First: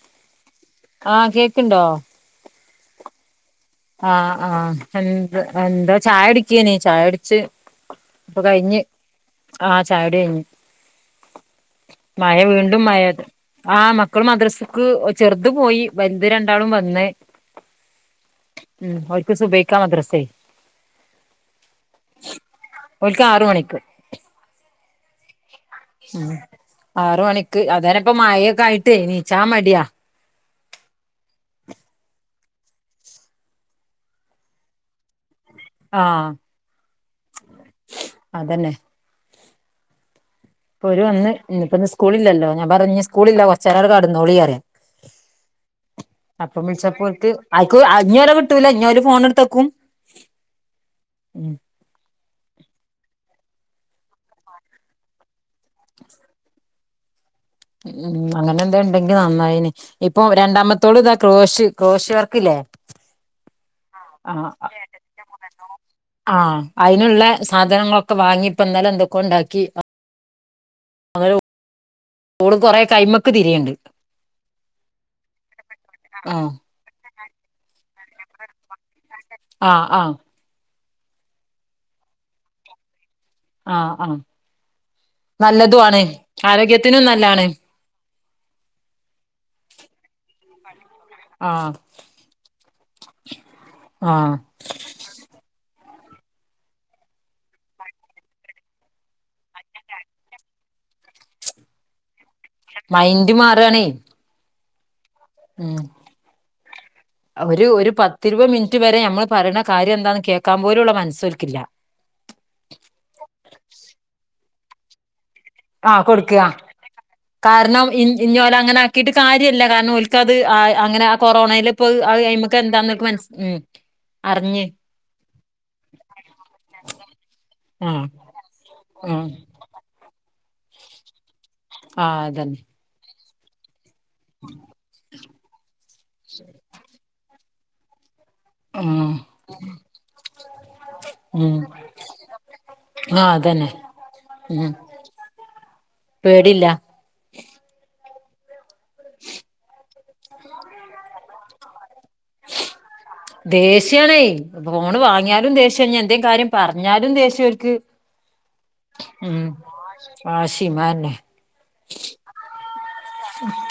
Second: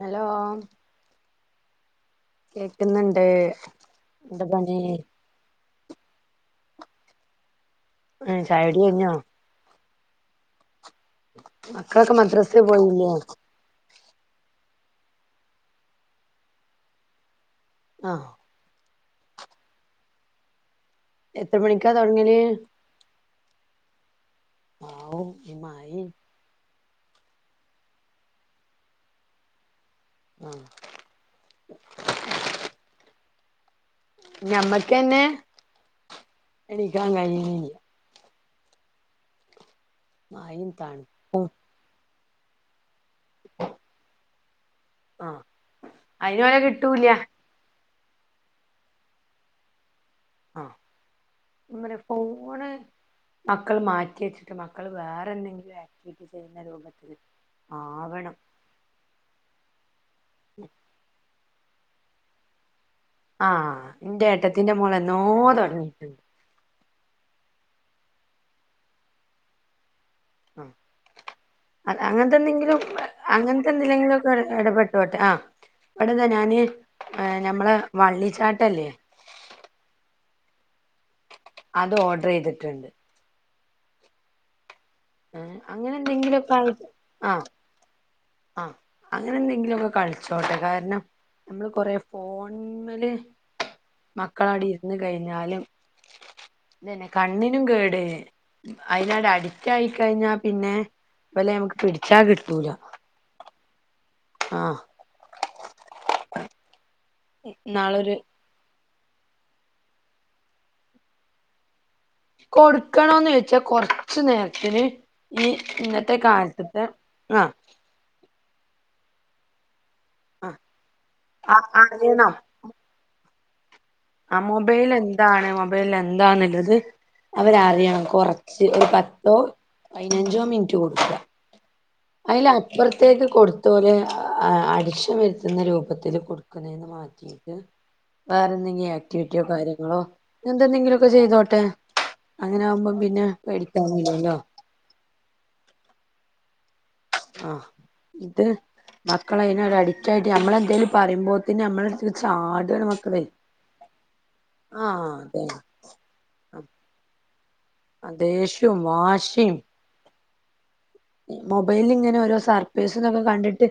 Hello ആഹ് കേക്ണ്ടോ? കേക്ന്ന്ണ്ട് ആഹ് ആഹ് എന്ത്‌ എന്താ ചായ കുടിക്കെനി ചായ ച്ച് ഇപ്പൊ ഏഹ് ചായുടി കഴിഞ്ഞ് കഴിഞ്ഞോ ആഹ് ചായുടി കഴിഞ് മക്കളൊക്കെ മഴ മദ്രസേ വീണ്ടും പോയില്ലേ മഴത് ആഹ് മക്കള് മദ്രസക്ക് ചെർത് പോയി വൽത് രണ്ടാളും വന്ന് ആഹ് ഉം ഓൽക്ക് സുബൈക്കാ മദ്രസേ എത്ര മണിക്കാ തോടങ്ങല്? ഓൽക്ക് ആറ് മണിക്ക് ആവു ഇമാൻ ഉം ആറ് മണിക്ക് അതനെപ്പം മഴൊക്കെ ആയിട്ടേ നീച്ചാമടിയാ ആഹ് ഞമ്മക്കെന്നെ ആഹ് എണീക്കാൻ കഴിന്നില്ല അതന്നെ [unintelligible] ഇപ്പോ ഓര് വന്ന് ഇനി ഇപ്പ ഇന്ന് സ്കൂളില്ലല്ലോ ഞാൻ പറഞ്ഞ് സ്കൂളില്ലാ കൊറച്ചേരം അവിടെ കെടന്നോളി പറയാൻ ആഹ് അയിനോലെ അപ്പം വിളിച്ചപ്പ കിട്ടൂല ഓൽക്ക് ആക്കൂ ആഹ് ഇഞ്ഞി അവരെ കിട്ടൂല ഇഞ്ഞി ഓര് ഫോണെടുത്ത് വെക്കും. ആഹ് ഞാൻ പറയാ ഫോണ് മക്കള് മാറ്റി വെച്ചിട്ട് മക്കള് വേറെന്തെങ്കിലും ആക്ടിവിറ്റി ചെയ്യുന്ന രൂപത്തില് ഉം ആവണം അങ്ങനെ എന്തൊൺ ണ്ടെങ്കി നന്നായെനേ ഇപ്പൊ രണ്ടാമത്തോള് ഇതാ ക്രോഷ് ക്രോഷ് വർക്കില്ലേ ആഹ് ന്റെ ആഹ് ഏട്ടത്തിന്റെ മോള് എന്നോ തൊടങ്ങിട്ടൊണ്ട്. ആഹ് അയിനുള്ളേ സാധനങ്ങളൊക്കെ വാങ്ങി ഇപ്പ ഇന്നലെ എന്തൊക്കെയോ ഉണ്ടാക്കി അ ആഹ് അ അങ്ങനത്തെ ഓള് എന്തെങ്കിലും കൊറെ കൈമക്ക് അങ്ങനത്തെ തിരിയണ്ട് എന്തിലെങ്കിലൊക്കെ ഓര് എടപ്പെട്ടോട്ടെ ആഹ് ഇവടന്ന് ആഹ് ഞാന് ഏഹ് ഞമ്മള വള്ളിച്ചാട്ടം ഇല്ലേ ആഹ് ആഹ് അത് ഓഡെറ് ചെയ്തിട്ടൊണ്ട് ആഹ് ആഹ് ഏ നല്ലതും അങ്ങനെ ആണ് എന്തെങ്കിലുമൊക്കെ ആരോഗ്യത്തിനും നല്ലാണ് ആഹ് അങ്ങനെ എന്തെങ്കിലുമൊക്കെ കളിച്ചോട്ടെ കാരണം നമ്മെള് ആഹ് കൊറെ ഫോണിൻ മേല് ആഹ് മക്കള ആടെ ഇരു ഇത് കഴിഞ്ഞാലും ഇതന്നെ കണ്ണിനും കേട് അതിനൊട് അഡി ക്റ്റായി കഴിഞ്ഞാപ്പിന്നെ ഇവലെ നമുക്ക് പിടിച്ചാ കിട്ടൂല മൈൻഡ് മാറുകാണേ ആഹ് ഉം ഒരു ഒരു നാളൊരു പത്തിരുപത് മിനിറ്റ് വരെ നമ്മള് പറയണ കാര്യം എന്താന്ന് കേക്കാൻ പോലുള്ള മനസ്സ് ഓൽക്കില്ല. കൊടുക്കണോന്ന് ചോയ്ച്ചാ കൊറച്ച് നേരത്തിന് ഏഹ് ആഹ് കൊടുക്കുക കാരണം ഇൻ ഇഞ്ഞി ഓല അങ്ങനെ ആക്കിയിട്ട് കാര്യല്ല കാരണം ഓൽക്കത് അത് അ അ അങ്ങനെ ആ ആഹ് കൊറോണയില് ഇപ്പോ അത് അയ് അറിയണം കഴിയുമ്പം ക്കെ എന്താന്നൊക്കെ മനസ്സ് ഉം ആഹ് അറിഞ്ഞ് മൊബൈല് എന്താണ് മൊബൈലില് എന്താണ് ഇള്ളത് അവരറിയണം ആഹ് കൊറച്ച് ഒരു ആഹ് പത്തോ പയിനഞ്ചോ മിനിറ്റ് കൊടുക്കാ ആഹ് അയില് അതന്നെ അപ്പറത്തേക്ക് കൊടുത്തോല് ആഹ് അടിച്ചമർത്തുന്ന രൂപത്തില് കൊടുക്കനെന്ന് മാറ്റീട്ട് വേറെന്തെങ്കിലും ഉം ആക്ടിവിറ്റിയോ കാര്യങ്ങളോ എന്തൊന്നെങ്കിലുമൊക്കെ ഉം ചെയ്തോട്ടെ അങ്ങനെയാവുമ്പം പിന്നെ ആഹ് അതന്നെ പേടിക്കാനൊന്നില്ലല്ലോ ഉം പേടില്ല ആഹ് ഇത് മക്കള് അതിനൊരു അഡിക്റ്റായിട്ട് നമ്മളെന്തേലും പറയുമ്പോത്തെന് നമ്മെളെടുത്ത് ദേഷ്യാണേ ഫോണ് ആഹ് വാങ്ങിയാലും ദേഷ്യം ഇനി എന്തേ കാര്യം പറഞ്ഞാലും ദേഷ്യം ഓർക്ക് ആഹ് ദേഷ്യവും വാഷിയും വാശീം അയന്നെ മൊബൈല് ഇങ്ങനെ ഓരോ സർപ്രൈസ് എന്നൊക്കെ കണ്ടിട്ട്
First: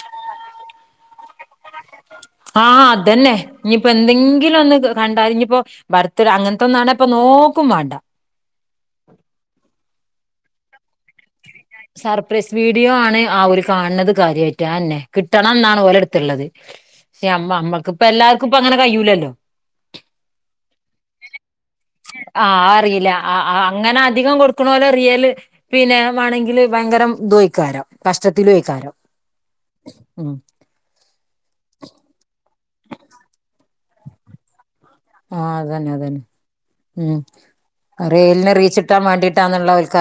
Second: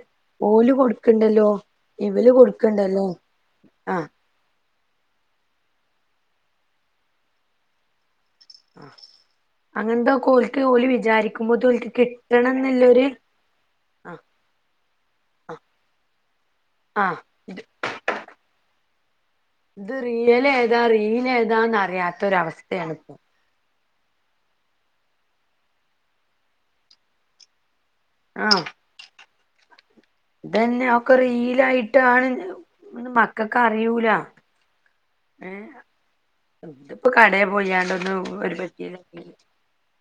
ഓല് കൊടുക്ക്ണ്ടല്ലോ. ഇവല് കൊ ആഹ് അതന്നെ ഇനിയിപ്പ എന്തെങ്കിലും ഒന്ന് ക കണ്ടാല് ഇനി പ്പൊ ബർത്തിടെ അങ്ങനെത്തെ ഒന്നാണേൽ ഇപ്പൊ നോക്കും വേണ്ട ആഹ് അങ്ങനത്തോക്ക ഓൽക്ക് ഓല് വിചാരിക്കുമ്പോ ഇതോൽക് സർപ്രൈസ് വീഡിയോ ആണ് ആ ഒര് കാണണത് ആഹ് കാര്യായിട്ട് അയന്നെ കിട്ടണം എന്നാണ് ഓലെടുത്ത്ള്ളത്. ആഹ് [unintelligible] അമ്മ ഇത് അമ്മക്കിപ്പ എല്ലാർക്കും ഇപ്പ അങ്ങന കയ്യൂലല്ലോ ഇത് റിയൽ ഏതാ റീൽ ഏതാന്ന് അറിയാത്ത ആഹ് ഒരവസ്ഥയാണ് അറിയില്ല ഇപ്പോം ആ ആ അത് അങ്ങനെ അധികം കൊടുക്കണോലെ റിയല് പിന്നെ മാണെങ്കില് ഭയങ്കരം തുംഐയ്ക്കാരം, കഷ്ടത്തിലുയിക്കാരം, തെന്നെ അഒക്ക റീലായിട്ടാണ് മക്കക്ക അറിയൂല. ആഹ്, ഏഹ് അതന്നെ അതന്നെ, ഇതിപ്പോ ഉം കടേ പോയാണ്ടൊന്നും അറീൽന് ഒരു റീച്ച് കിട്ടാം പറ്റിയില്ലെങ്കില് മാണ്ടിട്ടാന്നുള്ളെഓൽക്ക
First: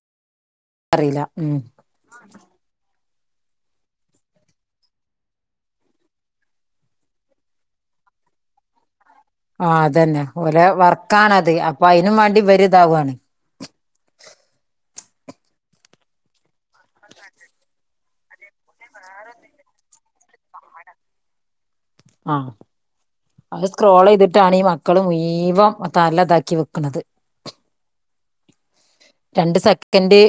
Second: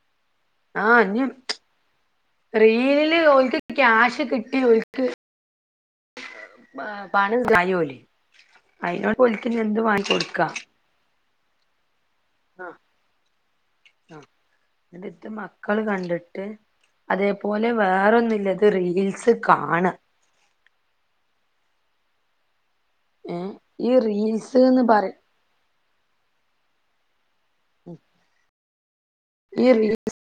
റില്ല, ഉം. റീല് ഓൽക്ക് ക്യാഷ് കിട്ടി ഓൽക്ക്, പണം ണ്ടായോലെ അയ്നോണ്ട് ഓൽകെഞ്ഞി എന്തും വാങ്ങി കൊട്ക്കാ, ക്കാണത് അപ്പൊ അയ്നും വേണ്ടി ആഹ് വര്താവാണ്, ആഹ്, ഇത് മക്കള് കണ്ട്ട്ട്, അതേപോലെ വേറൊന്നില്ല, ത് റീൽസ് കാണ, ആഹ് ഏഹ് അത് ഈ സ്ക്രോൾയ്തിട്ടാണ് ഈ റീൽസ്ന്ന് മക്കള് പറി മുയീമം തലത ക്കി വെക്കണത്, ഉം രണ്ട് സെക്കൻഡ്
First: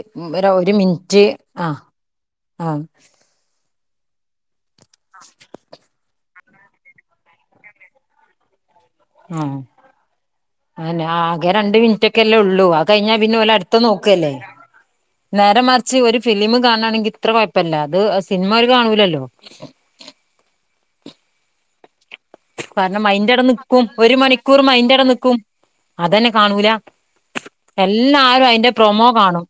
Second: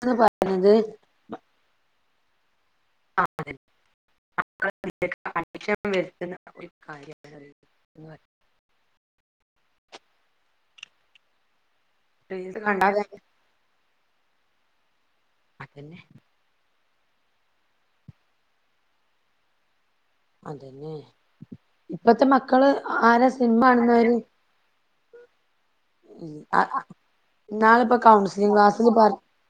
എന്നത് ഒരു മിനിറ്റ് ആഹ് ആഹ്, ആതെ വ [inaudible] ഒരു കാര്യണ്ട് അത്, ആഹ് അതെന്നെ ആകെ രണ്ട് മിനിറ്റൊക്കെല്ലേ റീൽസ് ള്ളൂ കണ്ടാ അത് കഴിഞ്ഞാ തന്നെ പിന്നെ ഓലട് ത നോക്കല്ലേ നേരെ മറിച്ച് അതന്നെ ഒരു ഫിലിം കാണാണെങ്കിൽ ഇത്ര കൊയ് പ്പല്ല അത് സിനിമോര് കാണൂലല്ലോ, അതെന്നെ, കാരണം മയിന്റെടെ നിക്കും കാണുന്നവര് ഒരു മണിക്കൂർ മയിന്റട നിക്കും. അതന്നെ കാണൂല, ഇന്നാളിപ്പോ കൗൺസിലിംഗ് എല്ലാരുഅയിന്റെ പ്രൊമോ കാണും.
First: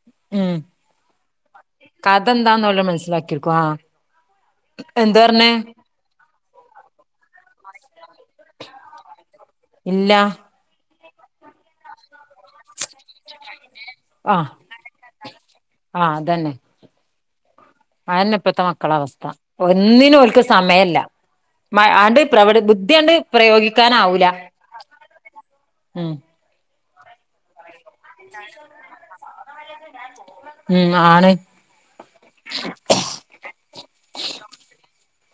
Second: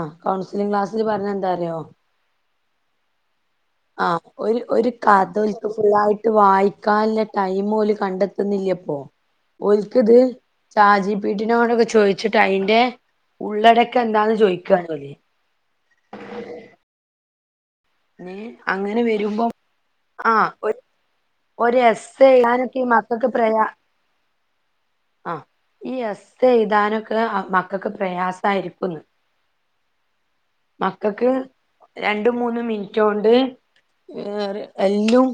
ആഹ്, കൗൺസിലിംഗ് ക്ലാസ്സില് പർഞ്ഞെന്താറിയോ? കഥന്താന്ന്ഓല് മന്സ്സിലാക്കിക്കും, ആഹ്. ആഹ് ഒരു ഒരു എന്ത് പറഞ്ഞേ കാതോൽക്ക് ഫുള്ളായിട്ട്, വായിക്കാൻല്ലെ ടൈം ഓല് കണ്ടെത്തുന്നില്ലപ്പോ ഇല്ല ഓൽക്ക്ത്, ഷാജി പീ ടി നോടൊക്ക ചോയ്ച്ചിട്ട് അയിന്റെ ഉള്ളടക്കെന്താന്ന് ആഹ് ചോയ്ക്കാണ് ഓല്, ആഹ്, അതന്നെ. അഎന്നെ ഏ ഇപ്പത്തെ മക്കള അങ്ങനെ അവസ്ഥ വരുമ്പം ഒന്നിനും ആ ഓൽക്ക് സമയല്ല. ഒരു [unintelligible] അണ്ട് എസ്സേ പ്ര എഴുതാനൊക്കെ ഈ ബുദ്ധിണ്ട് മക്കക്ക് പ്രയോഗിക്കാനാവൂല. ആഹ്, ഉം യെസ് തെഴുതാനൊക്കെ മക്കൾക്ക് പ്രയാസായിരിക്കുന്ന്, ഉം ആണ് മക്കക്ക് രണ്ടും മൂന്നും മിൻ റ്റോണ്ട് എല്ലും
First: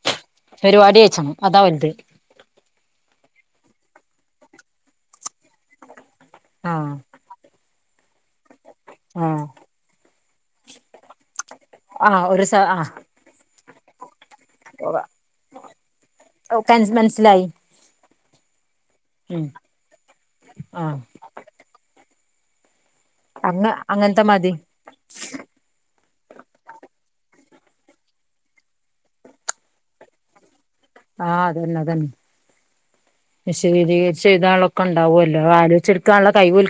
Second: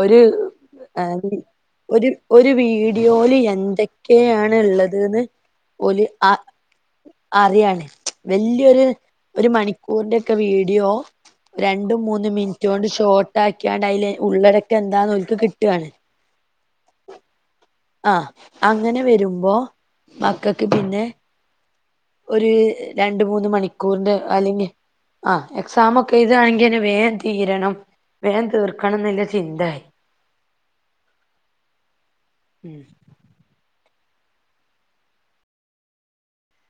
ഒര്, പരിപാടി അയച്ചണം ആഹ് അതാ വലുത് ഒരു, ഒരു വീഡിയോല് എന്തൊക്കെണ് ള്ളെത് ന്ന് ഒരു ആ ആഹ്, അറിയാണ് വല്ല്യരു ആഹ് ഒരു മണിക്കൂർന്റെക്കെ വീഡിയോ രണ്ട് ആഹ് മൂന്ന് ഒരു സ മിൻറ്റോണ്ട് ആഹ് ഷോർട്ട് ആക്ക്യാണ്ട് അതിൽ ഉള്ളടക്ക എന്താന്ന് ഓൽക്ക് ക് ട്യാണ് ഓക്കെ മൻസ്സിലായി ആഹ് അങ്ങനെ വരുമ്പോ മക്കക്ക് ആഹ് പിന്നെ ഒര്.. രണ്ട് മൂന്ന് അങ്ങ മണിക്കൂർന്റെ അങ്ങനത്തെ മതി അല്ലെങ്കി ആഹ് എക്സാം ഒക്കെ എഴ്താണെങ്കി വേം തീരണം വേം തീർക്കണം ന്ന്ള്ള ചിന്തെയി ആഹ് അതന്നെ അതന്നെ ഉം വിശതീകരിച്ചെയ്താൻളൊക്കെ ണ്ടാവല്ലോ ആലോയിച്ചെടുക്കാനുള്ള കൈവോൽ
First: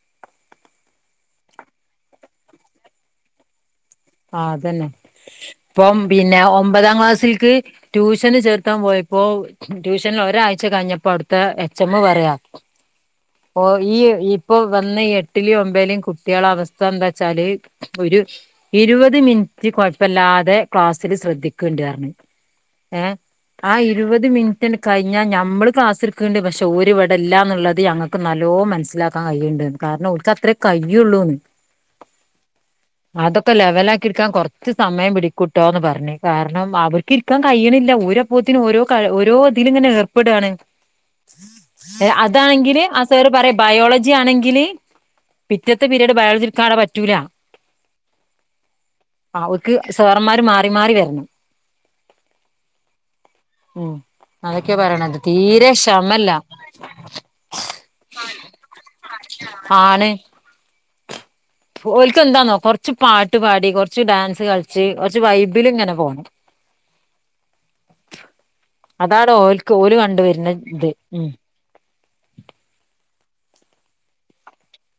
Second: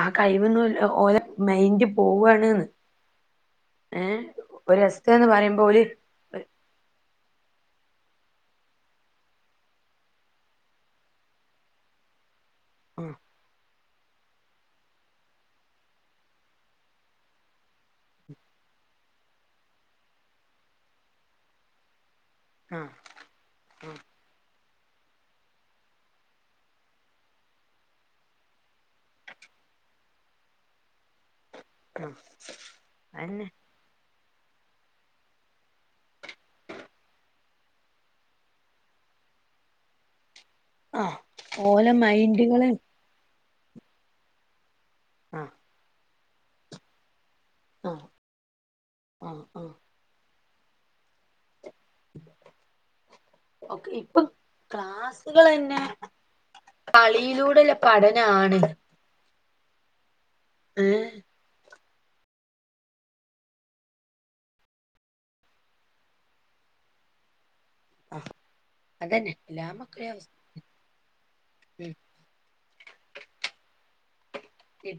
ആ കഴിവൊന്നുല്ല ഓലെ മൈൻറ് പോവാണ്ന്ന് ഏഹ് ഒരു എസ്എന്ന് പറിംമ്പോല് പിന്ന ഒമ്പതാം ക്ലാസ്സൽക്ക് റ്റൂഷന് ചേർത്താൻ പോയപ്പോ റ്റൂഷൻൽ ഒരായ്ച്ച കയ്ഞ്ഞപ്പോ അവ്‌ട്ത്തെ എച്ച് എമ്മ് വ്റെയാ ഉം ഓ ഈ ഇപ്പൊ വന്ന ഈ എട്ടിലേം ഒമ്പയ്‌ലേം കുട്ട്യളെ അവസ്ഥന്താച്ചാല് ഒരു ഇര്പത് മിൻറ്റ് കൊയപ്പ്ല്ലാതെ ക്ലാസ്സില് ശ്രദ്ധിക്ക്ണ്ട്ർഞ്ഞു ആഹ് ഏ ആഹ് ഇരുപത് മിൻറ്റ്ണ്ട് കയ്ഞ്ഞാ ഞമ്മള് ക്ലാസ്സ്ട്ക്ക്ൺണ്ട് പഷെ ഓര്വ്ടെല്ലാന്ന്ള്ളത് ഞങ്ങക്ക് നല്ലോ മനസ്സ്ലാക്കാൻ കയ്യിണ്ട്ന്ന് കാരണം ഓൽക്ക് അത്രേ കയ്യുള്ളൂന്ന് ആഹ് അതന്നെ അതൊക്കെ ലെവലാക് ക്കിട്ക്കാൻ കൊർച്ച് സമയം പിടിക്കൂട്ടോ ന്ന് പറഞ്ഞ് കാരണം അവർക്ക് ഇര്ക്കാൻ കയ്യിണ്ല്ല ഓര് അപ്പോത്തിന് ഓരോ കഴ് ഓരോത്ൽങ്ങനെ ഏർപ്പെട്യാണ് ആഹ് ഓലെ ഏ മൈൻഡുകള് അതാണെങ്കില് അസ്സ് സേർ പറേം ബയോളജിയാണെങ്കില് ആഹ് പിറ്റത്തെ പിരീഡ് ബയോള്ജിട്ക്കാനവ്ടെ പറ്റൂല ആഹ് ആഹ് ഓർക്ക് സാറ്മ്മാര് മാറി മാറി വെർണം [inaudible] ഒക്കെ ഉം ഇപ്പം അതൊക്കെ പറണത് തീരെ ക്ലാസ്സുകളന്നെ ഷെമല്ല കളിയിലൂടെള്ള പഠനാണ് ആണ് ഏ ഓൽക്ക് എന്താന്നോ കൊർച്ച് പാട്ട് പാടി കൊർച്ച് ഡാൻസ് കള്ച്ച് കൊർച്ച് വൈബിലിങ്ങനെ പോണം [inaudible] ആഹ് അതാടോ അതന്നെ എല്ലാ ഓൽക്ക് ഓല് മക്കളേം കണ്ട് അവസ്ഥ വർന്ന ത് ഉം ഉം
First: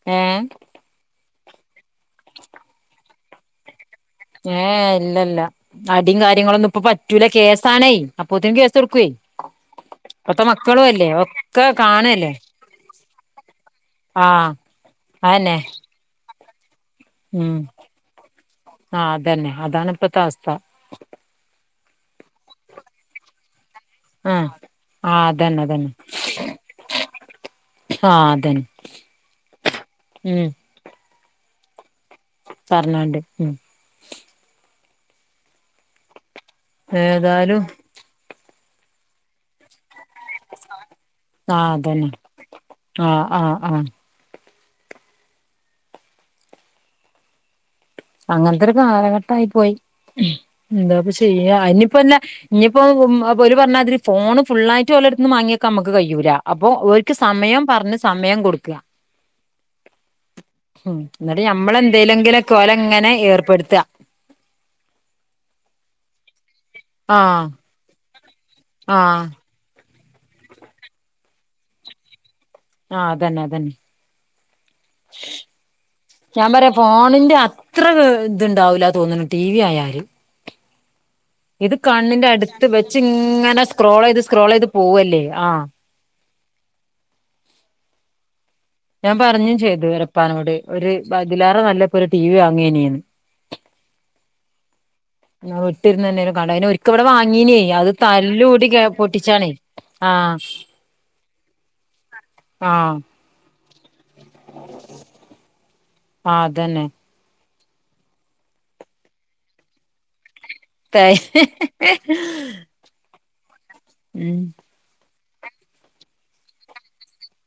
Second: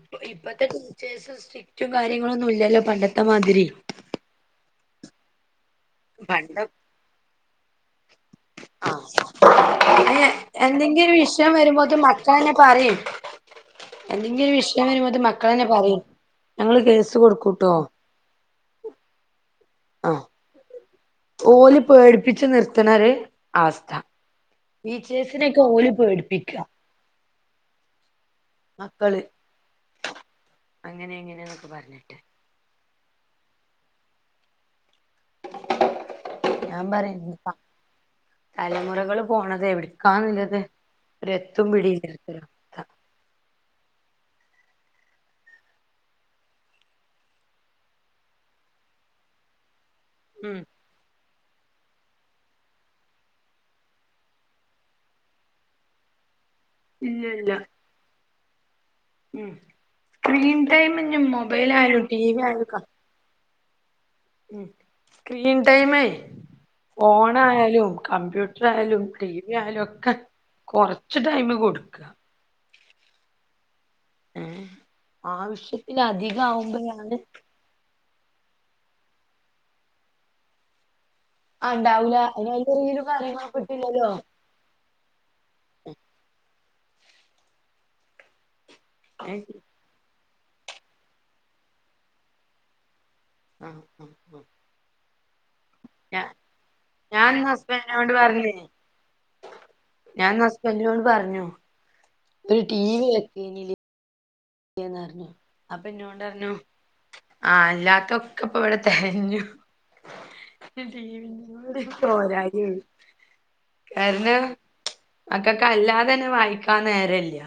പ്പ് ഏഹ് ഇപ്പത്തെ ടീച്ചേഴ്സ് സ്ട്രിക്റ്റും കാര്യങ്ങളൊന്നുല്ല്യലൊ പണ്ടത്തെ മാതിരി ങേ ഇല്ലല്ല അടിം പണ്ടൊ കാര്യങ്ങളൊന്നുപ്പ പറ്റൂല കേസാണേ അപ്പൊത്തിനും കേസ് സൊട്ക്ക്വേ അയ്യെ ന്തെങ്കിലും വിഷയം വരുമ്പോത് കാണല്ലേ മക്കളന്നെ പറയും ആ ന്തെങ്കിലു വിഷയം വരുമ്പോത് അതന്നെ മക്കളന്നെ പറയും ഞങ്ങള് കേസ് ഉം കൊടുക്കൂട്ടോ ആഹ് അതന്നെ അതാണ്പ്പത്തെ ആഹ് അവസ്ഥ ഓല് പേട്പ്പിച്ച് നിർത്ത്ണൊര് അവസ്ഥ ആ ടീച്ചേഴ്സ്‌നെക്കെ ഓല് പേട്പ്പ്ക്ക ആഹ് അതന്നെ മക്കള് അങ്ങനെ എങ്ങനെന്നൊക്കെ പറഞ്ഞിട്ട് പറഞ്ഞാണ്ട് ഉം ഞാൻ പറേം ന്ന്പ്പ ഏതായാലും തലമുറകള് പോണത് എവ്ടക്കാന്ന്ള്ളത് ആഹ് അതന്നെ അവസ്ഥ ആഹ് ആഹ് ആഹ് അങ്ങൻത്തൊര് കാലഘട്ടായ് പോയ് ഉം ഉംന്താപ്പ ചെയ്യ അയ്നിപ്പോന്ന ഞിപ്പോമ്മ് ഓര് പറഞ്ഞാതിരി ഫോണ് ഫുള്ളായിട്ട് ഓലട്ത്ത്ന്ന് മാങ്ങിവ്ക്കാ ഞമ്മക്ക് കയ്യൂല അപ്പൊ ഓര്ക്ക് ഇല്ല ഇല്ല സമയം പർഞ്ഞ് സമയം കൊട്ക്ക്വാ ഉം സ്ക്രീൻ ടൈം ഞ്ഞി മൊബൈലായാലും ടിവിയാലും ക ങ്ങനെ ഏർപ്പെട്ത്ത ഉം സ്ക്രീൻ ടൈമെ ആഹ് ഫോണായാലും കമ്പ്യൂട്ടറായാലും ആഹ് ടീവ് വ്യാലൊക്കെ കൊറച്ച് ടൈംമ് കൊടുക്ക്വാ ആഹ് അതന്നെ അതന്നെ ഏ ആവശ്യത്തിധികാവുമ്പോ ഞാന് ത്രത് ണ്ടാവൂല തോന്ന്ന് ടീവിയായാല് ആ ഇത് ഉണ്ടാവൂല കണ്ണിന്റെ അതിന് അട്ത്ത് അതിന്റെ റീലും കാര്യങ്ങളൊക്കെ വെച്ച്ങ്ങനെ സ്ക്രോൾ ഇട്ടില്ലല്ലോ ചെയ്ത് സ്ക്രോൾ ചെയ്ത് പോവല്ലേ ആഹ് ഞാൻ ആ പറഞ്ഞും ചെയ്ത് അവരെപ്പാനോട് ഒര് പ്പതിലേറെ നല്ലപ്പൊരു ടി വി വാങ്ങിക്കേനിന്ന് ആഹ് ഉം ഉം ആഹ് വിട്ടിര്ന്നെന്നെകടേന്നൊരിക്കിവിടെ ഞാൻ ഇന്ന് വാങ്ങീന്യേ അത് ഹസ്ബൻഡിനോട് പറഞ്ഞേ തല്ലൂടി പൊട്ടിച്ചാണേ ഞാൻ ആഹ് ഹസ്ബന്റ്നോട് പറഞ്ഞു ഒര് ആഹ് ടീവി വക്കേനിലേ യേന്നറഞ്ഞു അപ്പൊ ഇന്നോട്ർ ആഹ് ഞ്ഞു അതന്നെ ആഹ അല്ലാത്തൊക്കെ ഇപ്പൊ ഇവിടെഹ് ഹ് തെകഞ്ഞു ഇ തേ [unintelligible] പോരായി ഉം കാരണം മക്കക്ക്ല്ലാതെന്നെ വായിക്കാൻ നേരല്ല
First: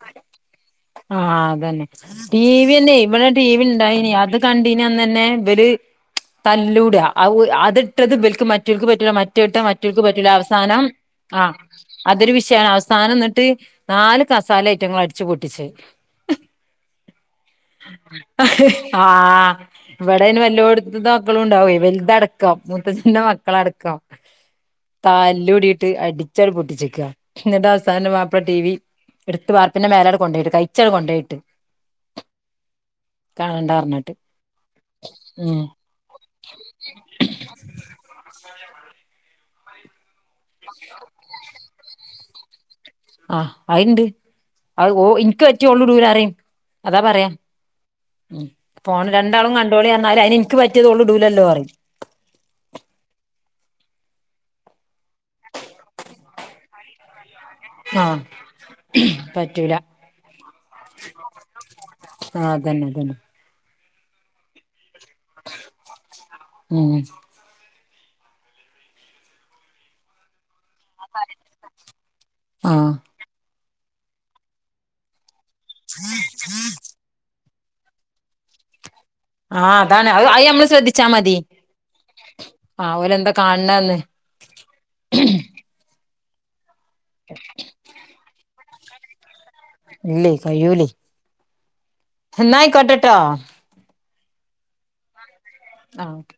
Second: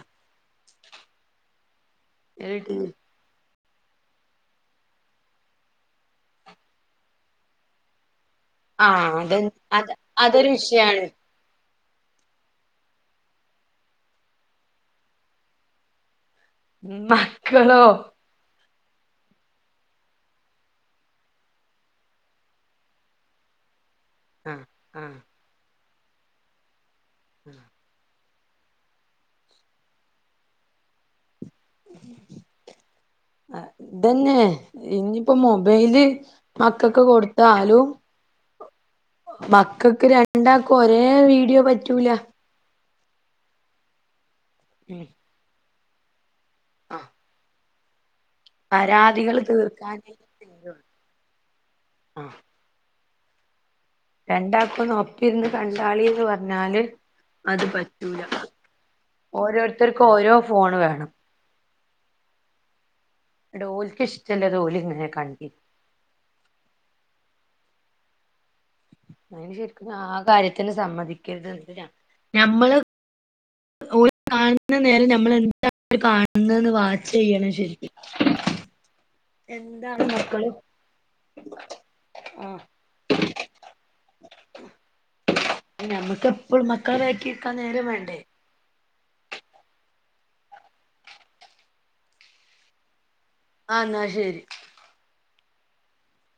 ആഹ് അതന്നെ ടി വിന്നെ ഇവിടെ ടി വി ഇണ്ടായിനി അത് കണ്ടീന്നന്ന്ന്നെ ഇവര് തല്ലൂടെഔ അതിട്ടത് ബൽക്ക് മറ്റ് റ്റൊൾക്ക് പറ്റുല ആഹ് അത് മറ്റേത്ട്ട മറ്റൊൽ അത് ക്ക് പറ്റുല അതൊരു അവസാനം വിഷയാണ് ആഹ് അതൊരു വിഷയാണ് അവസാന ന്നിട്ട് നാല് കസാല ഐറ്റങ്ങൾ അടിച്ചു പൊട്ടിച്ചത് [inaudible] ഉം മക്കളോ? ഹ ഹ് ആഹ ഇവിടെ അയ്ന് വല്ലോട്ത്ത്ത്തെ മക്കളുണ്ടാവു വലുതടക്കം മൂത്തച്ഛന്റെ മക്കളടക്കാം ആഹ് ആഹ് തല്ലൂടിട്ട് അടിച്ചണ് പൊട്ടിച്ചിക്ക്‌ക എന്നിട്ടവസാനം മാപ്പള ടി. വി എടുത്ത് വാർപിന്റെ മേലടെ കൊണ്ട യിട്ട് കയിച്ചണ് കൊണ്ടയിട്ട് അ കാണണ്ടാർഞ്ഞിട്ട് ഇതന്നെ ഇനിയിപ്പോ ഉം മൊബൈല്.. മക്കൾക്ക് കൊടുത്താലും ഒ മക്കക്ക് രണ്ട് ണ്ടാക്കുഒരേ വീഡിയോ പറ്റൂല ആഹ് അത്ണ്ട് അയ് ഓ ഉം ഇൻക്ക് പറ്റിയെഓള്ടൂലറയും അതാ ആഹ് പറയാ ഉം ഫോണ് പരാതികൾ രണ്ടാളും തീർക്കാനേ കണ്ടോളിറഞ്ഞന്ന അയിന് ൻക്ക് പറ്റിയതോള് ടൂലല്ലോ പറീ അഹ് രണ്ടാക്കൊന്ന്പ്പിരുന്ന് കണ്ടാളിന്ന് പറഞ്ഞാല് അത് ആഹ് പറ്റൂല പറ്റൂല ഓരോരുത്തർക്കും ഓരോ ഫോണ് വേണം ആഹ അതന്നെ അതന്നെ ൻട്ടോൽക്ക്‌ഷ്ടമല്ലത് ഓല് ങ്ങനെ കണ്ട ഉം അയിന്ശരിക്കും ആ കാര്യത്തിന് സമ്മതിക്കരുത് ന്ന് ഞമ്മള് ആഹ് ഓല് കാണുന്ന നേരം നമ്മൾെന്താണവര് കാണുന്നെന്ന് വാച്ച് ചെയ്യണം ശരിക്കും ആഹ എന്താണ് അതാണ് അയ് മക്കള് നമ്മള് ശ്രദ്ധിച്ചാ മതി ഓലെന്താ കാണണന്ന് നമ്മുക്ക് എപ്പോളുംമക്കള വാക്കിക്കാൻ നേരം വേണ്ടേ ഇല്ലേയ് കയ്യൂലേയ് ന്ന ആയിക്കോട്ടെട്ടോ ആ ന്നാ ശരി [unintelligible] ആഹ ഓക്കെ